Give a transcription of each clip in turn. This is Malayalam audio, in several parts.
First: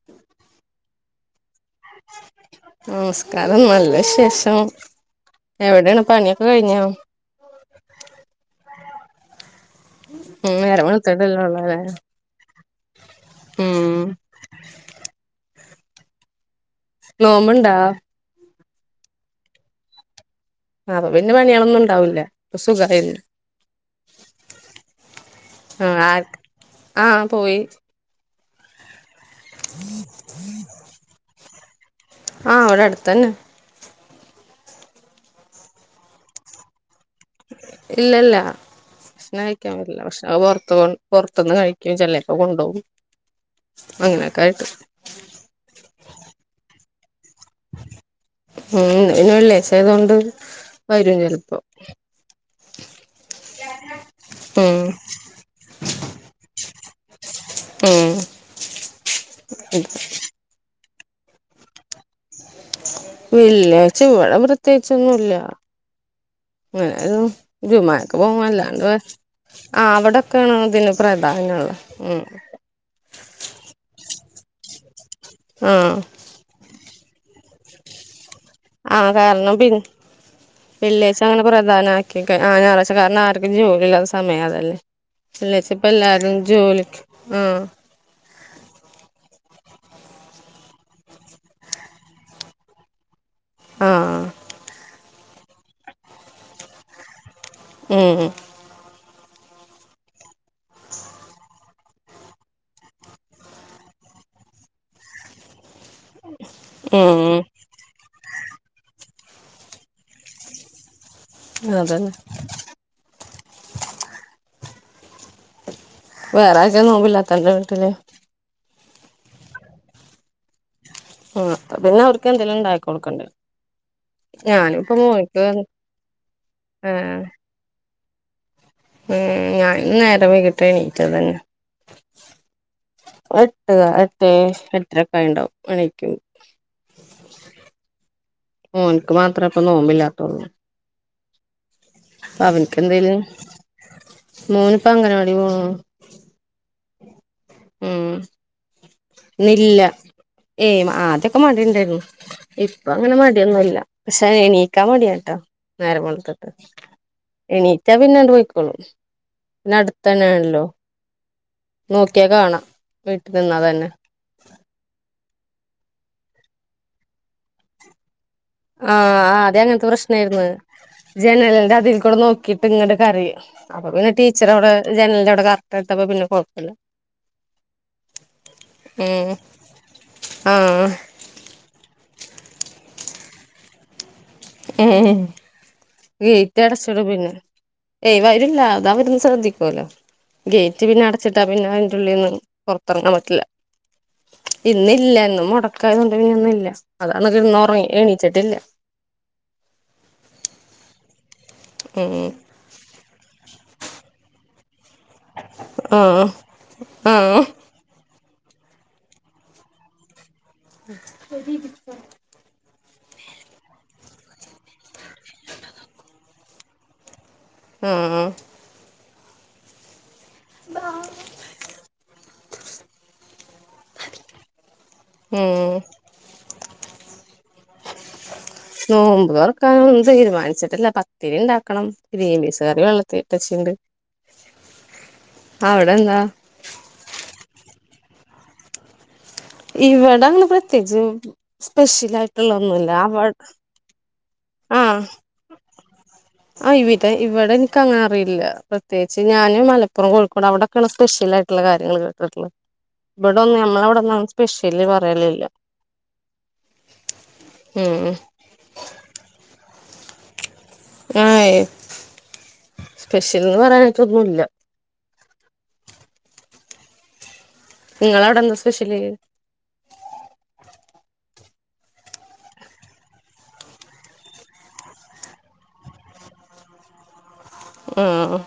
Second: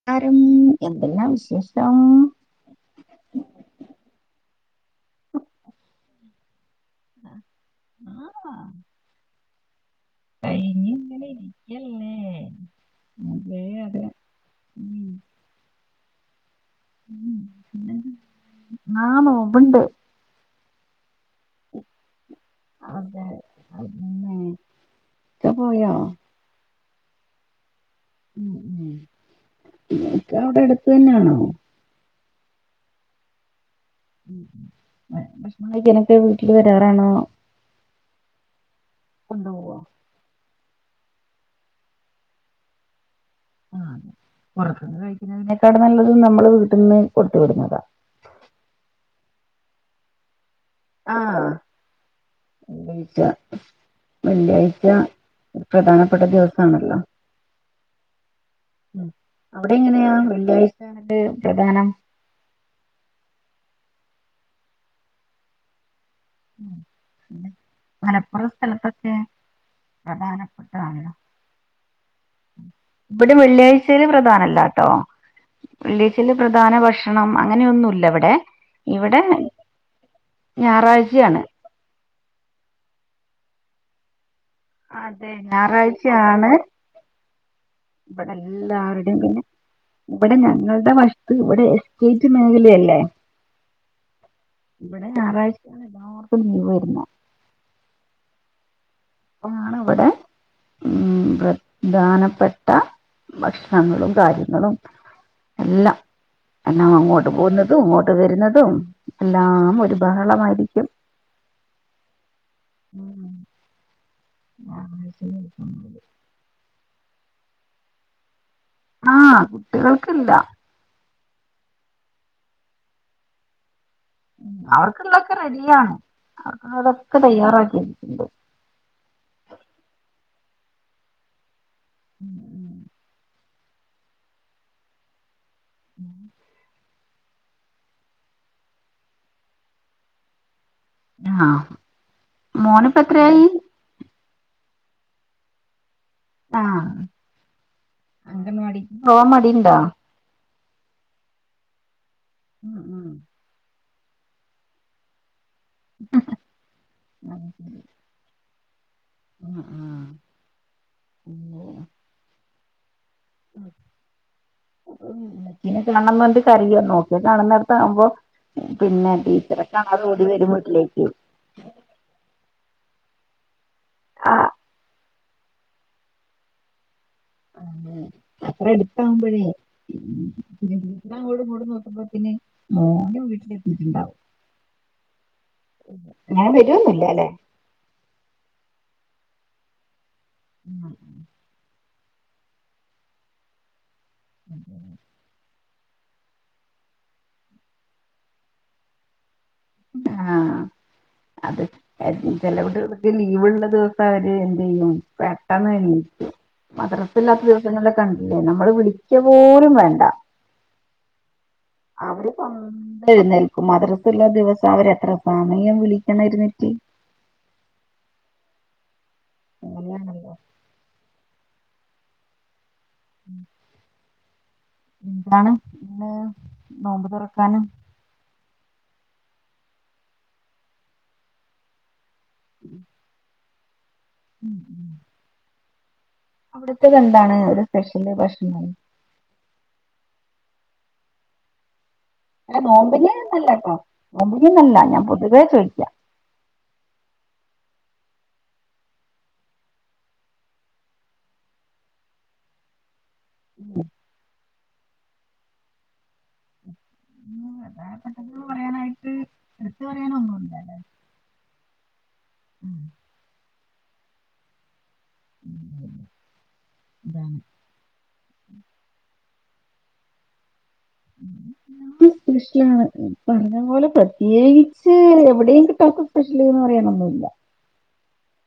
ഉം ക്കാരം എന്തല്ലാ വിശേഷം നമസ്കാരം നല്ല വിശേഷം എവിടെയാണ് പണിയൊക്കെ കഴിഞ്ഞാ ആഹ ഉം നേരം കഴിഞ്ഞിങ്ങനെ വെളുത്തിട്ടല്ലേ ഉള്ളൂ അല്ലേ ഇരിക്കല്ലേ അതേ ഉം അതെ ഉം നോമ്പിണ്ടാ ആഹ് നോമ്പിണ്ട് അപ്പ പിന്നെ പണിയളൊന്നും ഇണ്ടാവൂല്ല അപ്പ സുഖായില്ലെ അതെ അതന്നെ ഒക്കെ പോയോ? ആഹ് ആക്ക് ആഹ് പോയി ഉം ഉം ഇങ്ങക്കവിടെ അടുത്ത് തന്നെയാണോ ആഹ് ഇവിടെ അടുത്തന്നെ ഉം ഉം ഭക്ഷണം കഴിക്കാനൊക്കെ വീട്ടില് വരാറാണോ ഇല്ലല്ല ഭക്ഷണം കഴിക്കാൻ കൊണ്ടുപോവോ പറ്റില്ല ഭക്ഷണൊക്കെ പൊറത്ത് പോണം പൊറത്ത്ന്ന് കഴിക്കും ചെലേപ്പ കൊണ്ടോവും ആഹ് പൊറത്തിന്ന് കഴിക്കുന്നതിനേക്കാളും നല്ലത് നമ്മള് വീട്ടിന്ന് കൊടുത്തു വിടുന്നതാ ഉം ഇന്ന് പിന്നെ വെള്ളിയാഴ്ച്ച ആയതോണ്ട് വരും ചെലപ്പോ വെള്ളിയാഴ്ച്ച ഉം വെള്ളിയാഴ്ച്ച പ്രധാനപ്പെട്ട ദിവസാണല്ലോ ഉം ഉം അവിടെങ്ങനെയാ വെള്ളിയാഴ്ച്ച [unintelligible] പ്രധാനം വെള്ളിയാഴ്ച്ച ഇവിടെ പ്രത്യേകിച്ചൊന്നുല്ല [unintelligible] ജുമാക്ക് പോവും മലപ്പുറം അല്ലാണ്ട് വേ സ്ഥലത്തൊക്കെ ആഹ് അവിടൊക്കെയാണ് അതിന് പ്രധാനപ്പെട്ടതാണല്ലോ പ്ര [unintelligible] ഇവിടെ വെള്ളിയാഴ്ചൽ പ്രധാനല്ല ട്ടോ ആഹ് വെള്ളിയാഴ് ൽ പ്രധാന ഭക്ഷണം അങ്ങനെയൊന്നും ഇല്ല ഇവടെ ആഹ കാരണം പി ന്നെ വെള്ളിയാഴ് ച്ച ഞായറാഴ്ചയാണ് അങ്ങനെ പ്രധാന പ്രധാന ആക്കിക്കാ ആ ഞായാഴ് കാരണംആ ർക്കും ജോലി ഇല്ലാ സമയം അതല്ലേ അതെ വെള്ളിയാഴ്ച പ്പ എല്ലാരും ഞായറാഴ്ചയാണ് ജോലി ക്ക് ആഹ് ഇവിടെ എല്ലാവരുടെയും പിന്നെ ഇവിടെ ഞങ്ങളുടെ വശ് ത്തുഇവിടെ എസ്റ്റേറ്റ് മേഖലയല്ലേ ആ ഹ് ആ ഇവിടെ ഞായറഴ്ചയാണ് എല്ലാ ർക്ക് ലീവ് വരുന്ന് എ ഏ [unintelligible] ഇ വിടെ ഉമ് പ്രധാനപ്പെട്ട ഭക്ഷണങ്ങളും കാര്യങ്ങളും എല്ലാം [unintelligible] അങ്ങോട്ട് ഉം പോകുന്ന ത് അതും അങ്ങോട്ട് വരുന്നതും എല്ലാം ഒരു ബഹളമായിരിക്കും അതന്നെ ഉ ആഹ ശ വേറെ ആര് ക്കാ നോമ്പില്ലാത്തത് അന്റെ വീട്ടില് ആഹ് കുട്ടികൾക്കില്ല ആ പിന്നെ അവർക്കെ ന്തേലും ഉണ്ടായി കൊടുക്കണ്ടെ അവർക്കുള്ളതൊക്കെ റെഡിയാണ് അവർക്കുള്ളതൊക്കെ ഏഹ് തയ്യാറാക്കി ഞാൻ ഇന്ന് നേരം വെ കിട്ടാ എ നീറ്റത് തന്നെ [inaudible] എട്ട ക്കാ എട്ടെ എ ട്ടര ക്കാ യിട്ടു ണ്ടാവും എ ണീ ക്കും ഓൻ ക്ക് മാത്രാ പ്പൊ നോമ്പില്ലാത്തോള്ളൂ ആഹ് മോനിപ്പ അവൻക്കെന്തേലും എത്രയായി മോന് ഇപ്പൊ അംഗൻവാടില് പോണു ആഹ് ഉം അംഗൻവാടി ഇന്നില്ല ഏയ് ആദ്യക്കെ മടിയുണ്ടായിരുന്നു ഉം ഇപ്പൊ ഉം അങ്ങനെ മടി- മടി യൊ ന്നി ല്ല പക്ഷെ എണീക്കാൻ മടിയാട്ടോ നേരം വെളുത്തിട്ട് അത് ശരി. എണീറ്റാ പിന്നണ്ട് പോയ്ക്കോളും ന്ന അടുത്ത ഉം ന്നെണല്ലോ ഉം നോക്കിയാ കാണാ വീട്ടി നിന്നാ തന്നെ ഉമ്മച്ചീനെ കാണണം ന്ന റഞ്ഞിട്ട് കരയോ നോക്കിയാകാണുന്നടത്ത് ആവുമ്പോ പിന്നെ ആഹ് ടീച്ചറെ കാണാതെ ഓടി വരും വീട്ടിലേക്ക് ജനൽ ന്റെ അതികൂടെ നോക്കീട്ട് ഇങ്ങട് കരയും അപ്പൊപിന്നെ ആഹ് ടീച്ചർ അവിടെ ജനലിന്റെ വടെ കാത്ത് - [unintelligible] പിന്നെ കൊയ പ്പ ല്ലാ മ്മ് അത്ര ഏ എടുത്താവുമ്പോഴേ ആഹ് അങ്ങോടുംഇങ്ങോടും നോക്കുമ്പത്തിന് മോന് വീട്ടിലെത്തിയിട്ടുണ്ടാവും ഏഹ് ഞാൻ ഗേറ്റ് വരുവൊന്നുമില്ല അടച്ചിടും അല്ലേ പിന്നെ ഏയ് വരി ല്ല അതവിടുന്ന് ശ്രദ്ധിക്കുവല്ലോ ഗേറ്റ് പിന്നെ അടച്ചിട്ടാ പി പിന്നെ അയിന്റുള്ളിന്ന് പുറത്തിറങ്ങാൻ പറ്റില്ല ഇന്നില്ലഇന്ന് മുട- ക്കാ യോണ്ട് ഇന്നില്ല അതാന്ന് കിടന്ന് ഉറങ്ങി എണീച്ചിട്ടില്ല ആഹ് അത് ഉം [unintelligible] ചെല വിട് ലീവുള്ള ദിവസം അവര് എന്തിയും പെട്ടെന്ന് ആഹ് എണീക്കും മദ്രസ ആഹ് ഇല്ലാത്ത ദിവ- ന്നലെ കണ്ടില്ലേ നമ്മള് വിളിക്ക പോലും വേണ്ട [unintelligible] അവര് പതുക്കെ എഴുന്നേൽക്കും മദ്രസള്ള ദിവസ അവരെ എത്ര സമയം വിളിക്കണരുന്ന ആഹ് ആഹ് നല്ല ആള്ണ്ടോ ബാ ഉം എന്താണ് ഉം പിന്നെ നോമ്പ് തുറക്കാന് നോമ്പ് തുറക്കാനൊന്നും തീരുമാനിച്ചിട്ടില്ല പത്തിരി ഉണ്ടാക്കണം ഗ്രീൻപീസ് കറി വെള്ളത്തിട്ടച്ചിണ്ട് ഉം ഉം അവ്ടെന്താ അവിടത്തെ എന്താണ് ഒരു സ്പെഷ്യല് ഭക്ഷണം ഇവടങ്ങനെ പ്രത്യേകിച്ച് സ്പെഷ്യൽ ആയിട്ട് നോമ്പിന് അല്ലട്ടോ നോമ്പിനെന്നല്ല ഞാൻ പൊതുവേ ചോയ്ക്ക ആഹ് ഇവിടെ ഇവിടെ എനിക്കങ്ങനെ അറിയില്ല പ്രത്യേകിച്ച് ഞാന് മലപ്പുറം കോഴിക്കോട് അവിടെ കെള്ള സ്പെഷ്യൽ ആയിട്ടുള്ള കാര്യങ്ങള് കേട്ടീണ് ഇവിടന്നും നമ്മളവിടന്നും അങ്ങനെ സ്പെഷല് പറലില്ല ഉം ചോറിന് ഒന്ന് ഇല്ലാലെ ആഹ് സ്പെഷ്യൽന്ന് പറയാനായിട്ടൊന്നുല്ല അതാണ് നിങ്ങളവടെന്താ സ്പെഷ്യല് സ്പെഷ്യല് പറഞ്ഞ പോലെ പ്രത്യേകിച്ച് എവിടെയും കിട്ടാത്തെ സ്പെഷ്യൽന്ന് പറയാനൊന്നുല്ല ആഹ്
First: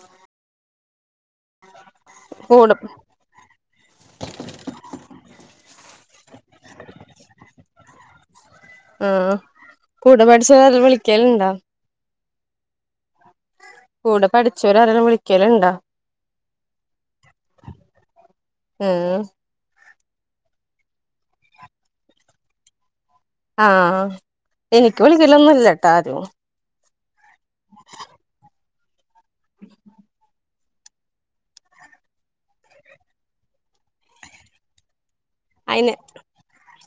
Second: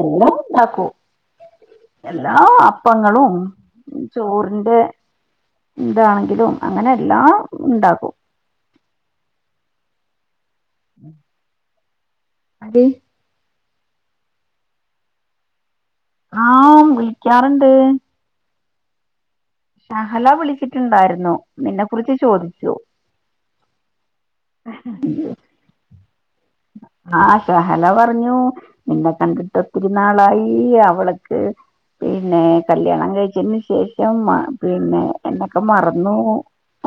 എല്ലാം ഉണ്ടാക്കും എല്ലാ കൂടെ അപ്പങ്ങളും ചോറിന്റെ ഇതാണെങ്കിലും അങ്ങനെ എല്ലാം ഉണ്ടാകും ആഹ് കൂടെ പഠിച്ചവർ ആരേലും വിളിക്കലുണ്ടോ ആര് കൂടെ പഠിച്ചവരാരേലു വിളിക്കലിണ്ടാ ആഹ് വിളിക്കാറിണ്ട് ഏഹ് ഷഹല വിളിച്ചിട്ടിണ്ടാരുന്നു നിന്നെ കുറിച്ച് ചോദിച്ചു ആഹ് എനിക്ക് വിളിക്കലൊന്നില്ലട്ട ആരും ആഹ് ഷെഹല പറഞ്ഞു നിന്നെ കണ്ടിട്ട് ഒത്തിരിനാളായി അവൾക്ക് പിന്നെ കല്യാണം കഴിച്ചേന് ശേഷം പിന്നെ എന്നൊക്കെ അയിന് മറന്നു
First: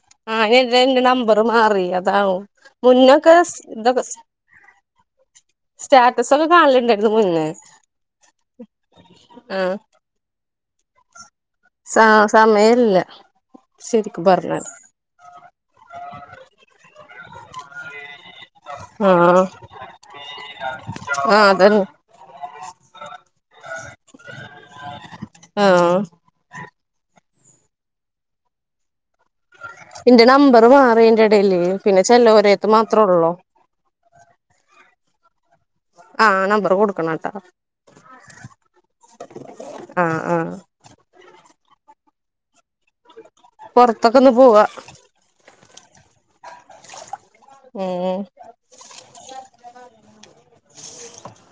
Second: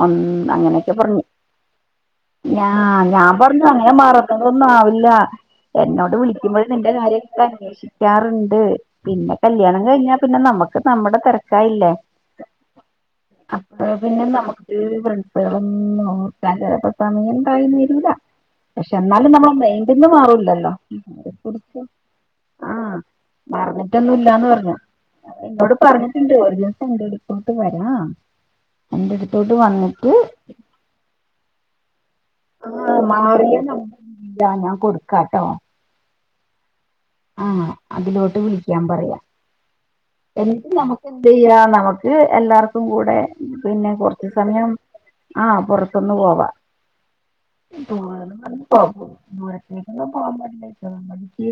ഒന്ന് ആഹ് എന്റെ അങ്ങനൊക്കെ എന്റെ പറഞ്ഞു നമ്പർ മാറി അതാവും ഞാ ഞാൻ മുന്നൊക്കെ പറഞ്ഞു അങ്ങനെ ഇതൊക്കെ മറ കലൊന്നാവില്ല എന്നോട് സ്റ്റാറ്റസ് ഒക്കെ വിളിക്കുമ്പഴു നിന്റെ കാണലുണ്ടായിരുന്നു കാര്യെക്കെ മുന്നേ അന്വേഷി ക്കാറിണ്ട് പിന്നെ കല്യാണം കഴിഞ്ഞാ പിന്നെ നമക്ക് നമ്മടെ തെര സാ സമയില്ല അപ്പൊ പിന്നെ നമുക്ക് ഫ്രൻസുകളൊന്നും ഓർക്കാൻ ചെലപ്പ സമയിണ്ടായീന്ന് വരൂല പക്ഷെ എന്നാലും ആഹ് നമ്മള് മെയിന്റീന്ന് മാറൂല്ലല്ലോ ഓരെ ആഹ് കുറിച്ച് അതന്നെ ആഹ് മറന്നിട്ടൊന്നു ഇല്ലാന്ന് പറഞ്ഞു എന്നോട് ആഹ് പറഞ്ഞിട്ടിണ്ട് എന്റടുത്തോട്ട് വരാ എന്റട് തോട്ട് വന്ന് ഇന്റെ നമ്പർ മാറിയ്ന്റെടേല് പിന്നെ ചെലോ ആഹ് മാറിയ ഇല്ല ഞാൻ കൊടുക്കാട്ടോ ആഹ് നമ്പർ കൊടുക്കണ ആഹ് അതിലോട്ട് വിളിക്കാൻ പറയാ ആഹ് ആഹ് എന്നിട്ട് നമക്ക് എന്തെയ്യാ നമുക്ക് എല്ലാർക്കും കൂടെ പിന്നെ പൊറത്തൊക്കെ കൊറച്ച് ഒന്ന് പോവാ സമയം ആഹ് പൊറത്തൊന്ന് പോവാ ഉം പോവാന്ന് പറഞ്ഞ് ദൂരത്തേക്കൊന്നും പോവാൻ പാടില്ല ചേമ്പടിക്ക്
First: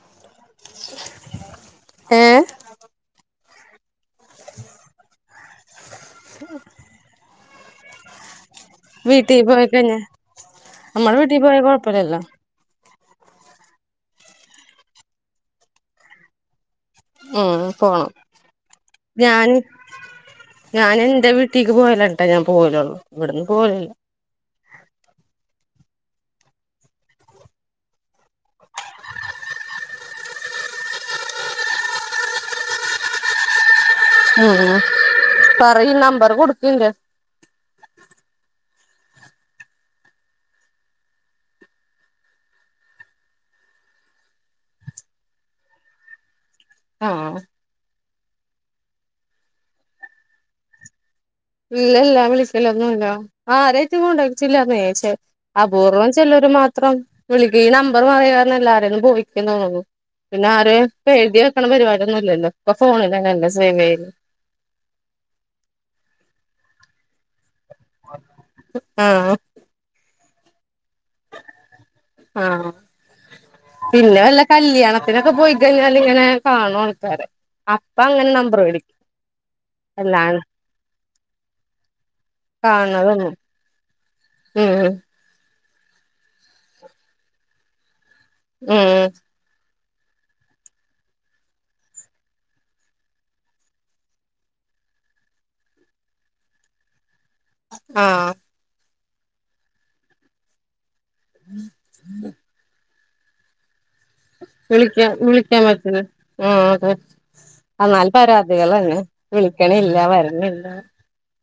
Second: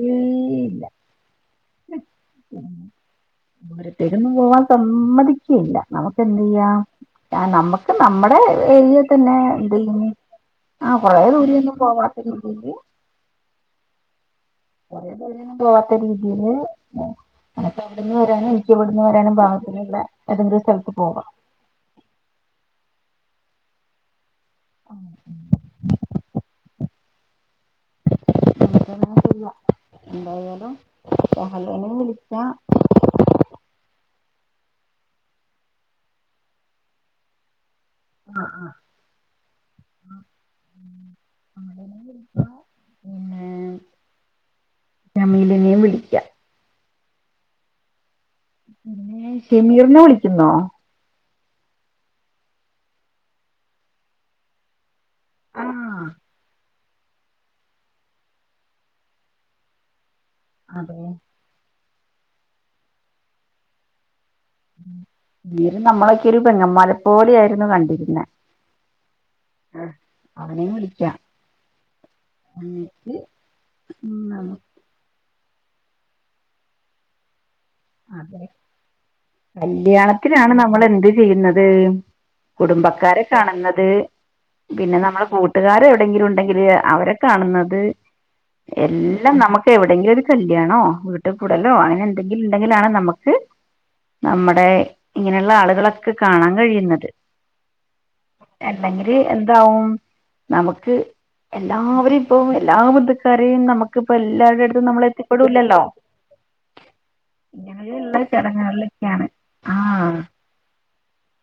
ഇല്ല ഏഹ് ഓരോത്തരൊന്നും പോവാൻ സമ്മതിക്കയില്ല നമക്ക് എന്തെയ്യാം നമ്മക്ക് നമ്മടെ ഏരിയെ വീട്ടി തന്നെ പോയി കഴിഞ്ഞ ഇന്തേയിഞ്ഞ് ആഹ് നമ്മളെ കൊറേ വീട്ടി പോയാ ദൂരെയൊന്നും കൊഴപ്പല്ലല്ലോ പോവാത്തരീതീല് കൊറേ ദൂരേന്നും പോവാത്ത രീതീല് ഉം നെനക്ക് പോണം അവിട്ന്ന് വരാനും എനിക്ക് ഇവിട്ന്ന് വരാനും ഞാന് പാകത്തിലുള്ള ഏതെങ്കിലും സ്ഥലത്ത് പോവാം റ്റീക്ക് പോയല്ലാട്ടാ ഞാ പോവലൊള്ളു ഇവിട്ന്ന് പോവലില്ല ആഹ് [unintelligible] എന്തായാലും ഷഹലേനെ വിളിച്ച ഉം പറയി നമ്പര് കൊടുക്കെന്റെ ആഹ് ആഹ് അങ്ങനാണെ ആഹ് പിന്നെ നമീലേനേം വിളിക്കാം ആഹ് പിന്ന ഷെമീറിനെ വിളിക്കുന്നോ ഇല്ലല്ലാ വിളിക്കലൊന്നൂല്ല ആരായിറ്റും കോണ്ടാക്റ്റില്ലാന്നെ ചെ ആ അപൂർവം ചെലര് മാത്രം വിളിക്കും ഈ നമ്പർ മാറിയാരണം എല്ലാരേന്നും പോയിക്കി തോന്നുന്നു പിന്നെ ആരേം അതെ എഴുതി വെക്കണ പരുവാടിയൊന്നു ഇല്ലല്ലോ ഇപ്പൊ ഫോണിലന്നല്ലെ സേവേയല് വീര് നമ്മളൊക്കെ ഒരു പെങ്ങന്മാരെ പോലെയാരുന്നു കണ്ടിരുന്നെ ആഹ് ആഹ് അവനേം വിളിക്കാം ആഹ് എന്നിട്ട് ഉം പിന്നെ വല്ല നമുക്ക് കല്യാണ ത്തിനൊക്കെ പോയിക്കഴിഞ്ഞാല് ഇങ്ങനെ കാണു ആൾക്കാരെ അപ്പ അങ്ങനെ അതെ നമ്പറേടിക്കു കല്യാണത്തിനാണ് നമ്മളെന്ത് ചെയ്യുന്നത് കുടുംബക്കാരെ കാണതൊന്നും കാണുന്നത് ഉം പിന്നെ നമ്മൾ കൂട്ട് ട്ടുകാര് എവിടെങ്കിലും ഉണ്ടെങ്കില് അവരെ കാണുന്നത് ഉം എല്ലാം നമക്ക് പക്ഷ എവിടെെങ്കിലും ഒരു കല്യാണോ വീട്ടിൽ കൂടലോ അങ്ങനെ എന്തെങ്കിലും ഉണ്ടെങ്കില ആണ് നമുക്ക് നമ്മുടെ ഇങ്ങനെയുള്ള ആളുകളൊക്കെ കാണാൻ കഴിയുന്നത് ആഹ് അല്ലെങ്കില് എന്താവും നമുക്ക് എല്ലാവരും ഇപ്പൊ എല്ലാ ബന്ധുക്കാരെയും നമുക്കിപ്പ എല്ലാവരുടെ അടുത്തും നമ്മള എത്തിപ്പെടില്ലല്ലോ ആ എന്നാല് ഇങ്ങനെയുള്ള പരാതികൾ തന്നെ ചടങ്ങുകളിലൊക്കെയാണ് വിളിക്കണല്ല ആ വരുന്നില്ല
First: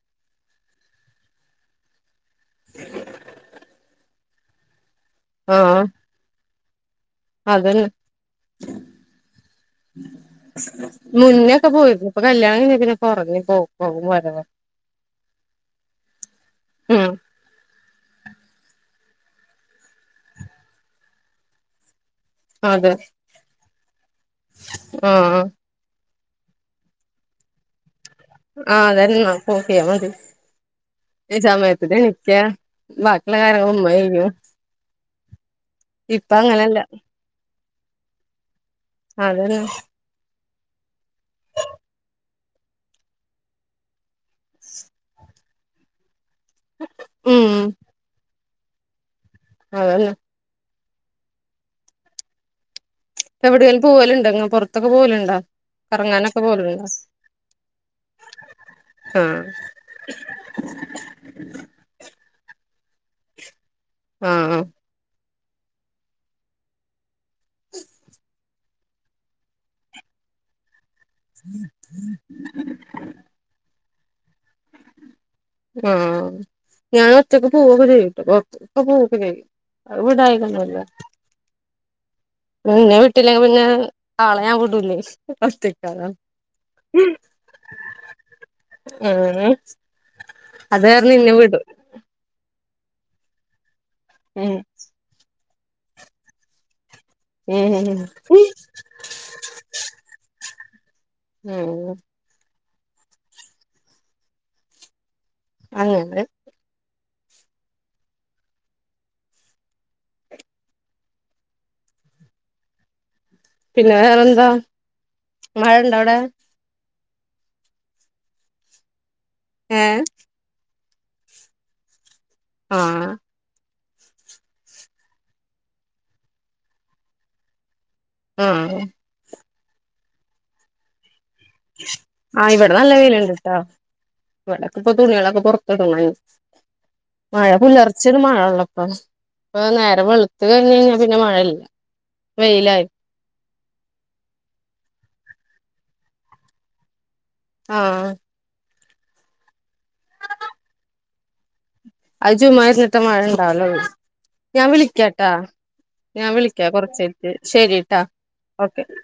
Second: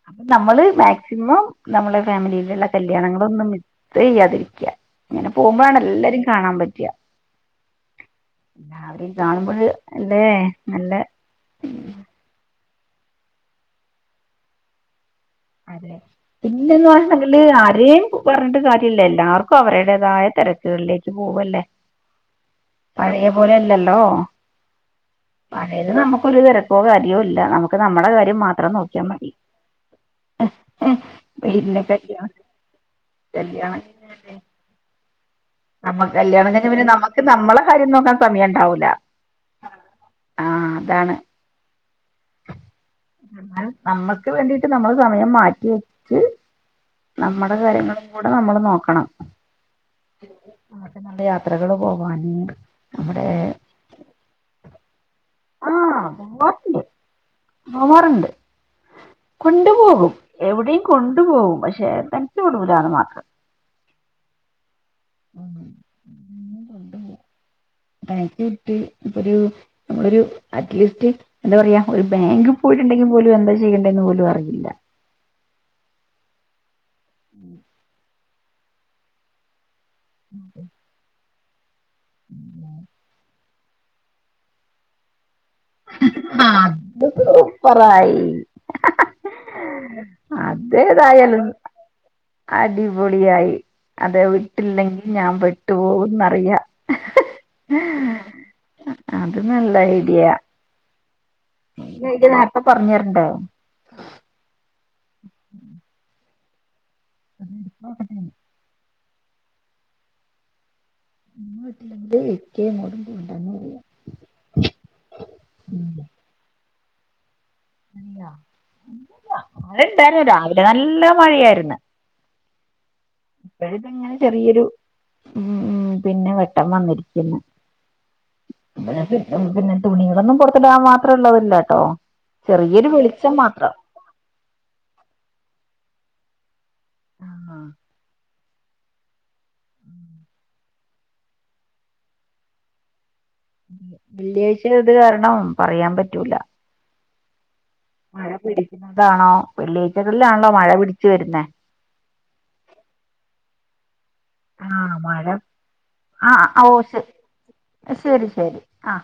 അപ്പൊ നമ്മള് മാക്സിമം നമ്മളെ ഫാമിലിയിലുള്ള കല്യാണങ്ങള ഒന്നും ഇ ചെയ്യാതിരിക്കുക ഇങ്ങനെ പോകുമ്പോഴാണ് ആഹ് എല്ലരി കാണാൻ പറ്റവ അതന്നെ അവര് കാണുമ്പോൾ എല്ലേ മുന്നൊക്കെ പോയിരുന്നു ഇപ്പൊ കല്യാണ പിെ കുറഞ്ഞ പോ പോകും വ അതെ പിന്നെന്ന് ഉം പറ ആരെയും പറഞ്ഞിട്ട കാര്യമല്ല എല്ലാർക്കും അവരുടേതായ തിരക്കുകളിലേക്ക് പോവല്ലേ അതെ പഴയ പോലെ അല്ലല്ലോ ആഹ് ആഹ് അതായത് നമുക്കൊരു തെരക്കോ കാര്യോ ഇല്ലാ നമുക്ക് നമ്മുടെ കാര്യം മാത്രം ആഹ് നോക്കിയാ അതന്നെ മതി നോക്കിയാ മതി ഈ പിന്നെ സമത്തിന് കല്യാണം എണീക്കാ ബാക്കിള്ള കാര്യങ്ങള് കല്യാണം ഉമ്മ ചെയ്യും നമ്മക് ഇപ്പ കല്യാണം കഴിഞ്ഞാ അങ്ങനല്ല പിന്നെ നമ്മക്ക് നമ്മെടെ കാര്യം നോക്കാൻ സമയം ഇണ്ടാവൂല്ലാ അതന്നെ ആഹ് അതാണ് എന്നാലും നമ്മക്ക് വേണ്ടീട്ട് നമ്മള് സമയം മാറ്റി വെച്ച് ഉം നമ്മടെ കാര്യങ്ങളും കൂടെ നമ്മള് നോക്കണം അതന്നെ നമ്മക്ക് നല്ല യാത്രകള് പോവാന് നമ്മുടെ എവിടെലും പോവല്ണ്ടാ ഇങ്ങ പൊറത്തൊക്കെ പോവലുണ്ടോ? ആഹ് കറങ്ങാനൊക്കെ പോവാറുണ്ട് പോവലുണ്ടോ പോവാറുണ്ട് ആഹ് കൊണ്ടു പോകും എവിടെയും കൊണ്ടു പോവും പക്ഷെ തനിച്ച് വിടൂലാന്ന് മാത്രം ആഹ് ആഹ് ഉം [unintelligible] കൊണ്ട് പോവും [unintelligible] വിട്ട് ഇപ്പ ഒരു നമ്മളൊരു അറ്റ്ലീസ്റ്റ് എന്താ പറയാ ഒരു ബാങ്ക് പോയിട്ട്ണ്ടെങ്കി പോലും എന്താ ചെയ്യണ്ടേന്ന് പോലും അറിയില്ലാ ആഹ് ഞാൻ ഒറ്റക്ക് പോവുമ്പഴെ [unintelligible] പോവുമ്പഴെ അത് വിടായികൊന്നൂല്ലാ ഇന്നെ വിട്ടില്ലെങ്കി പിന്നെ ആളെ ഞാൻ വിടൂല്ലേ ഒറ്റക്ക് ഇത് സൂപ്പറായി [unintelligible] അത് കാരണം ഇന്നെ അതേതായാലും വിടും അടിപൊളിയായി അതെ ഉം വിട്ടില്ലെങ്കി ഞാൻ പെട്ടു പോകുന്നറിയാ ഉം ഏഹ് അത് നല്ല ഐഡിയാ ഉം ഈ ഐഡിയ നേരത്തെ പറഞ്ഞരണ്ടെ അങ്ങനെ [inaudible] ഉമ്മ വീട്ടില്ലെങ്കില് ഇക്കെ മോനും പോണ്ടാന്ന് പറയും പിന്നെ വേറെന്താ മഴ ഇണ്ടാ അവിടെ [unintelligible] മഴ ഏഹ് ഇണ്ടായിരുന്നു രാവിലെ നല്ല മഴയായിരുന്നു ആഹ് ഇപ്പഴ്ത്ങ്ങനെ ചെറിയൊരു ഉം ഉം പിന്നെ വെട്ടം വന്നിരിക്കുന്ന് ആഹ് [unintelligible] പിന്നെ തുണികളൊന്നും പൊറത്ത്ടാൻ മാത്ര ഇള്ളതില്ലാട്ടോ ആഹ് ഇവിടെ നല്ല വെയില്ണ്ട്ട്ടാ ഇവിടക്കെ ഇപ്പൊ തുണിളൊക്കെ പൊറത്ത്ടണ [unintelligible] മഴ പുലർച്ചെയാണ് മഴള്ളെ പ്പ ഇപ്പ നേരെ വെളുത്ത് കഴിഞ്ഞ് കഴിഞ്ഞാ പിന്നെ മഴയില്ല വെയിലായി വെള്ളിയാഴ്ച്ച ആയത്കാരണം പറയാൻ പറ്റൂലാ ആഹ് മഴ പിടിക്കുന്നതാണോ വെള്ളിയാഴ്ച്ചകളിലാണല്ലോ മഴ പിടിച്ച് വെര്ന്നേ അത് [unintelligible] മഴ ഇണ്ടാവലുള്ളു ഞാ ആ മഴ വിളിക്കാട്ടാ ആ ഞവിളിക്ക ഓ കൊറച്ച് ശരി കയ്ഞ്ഞ്ട്ട് ശരിട്ടാ ശരി ശരി ഓക്കെ ആ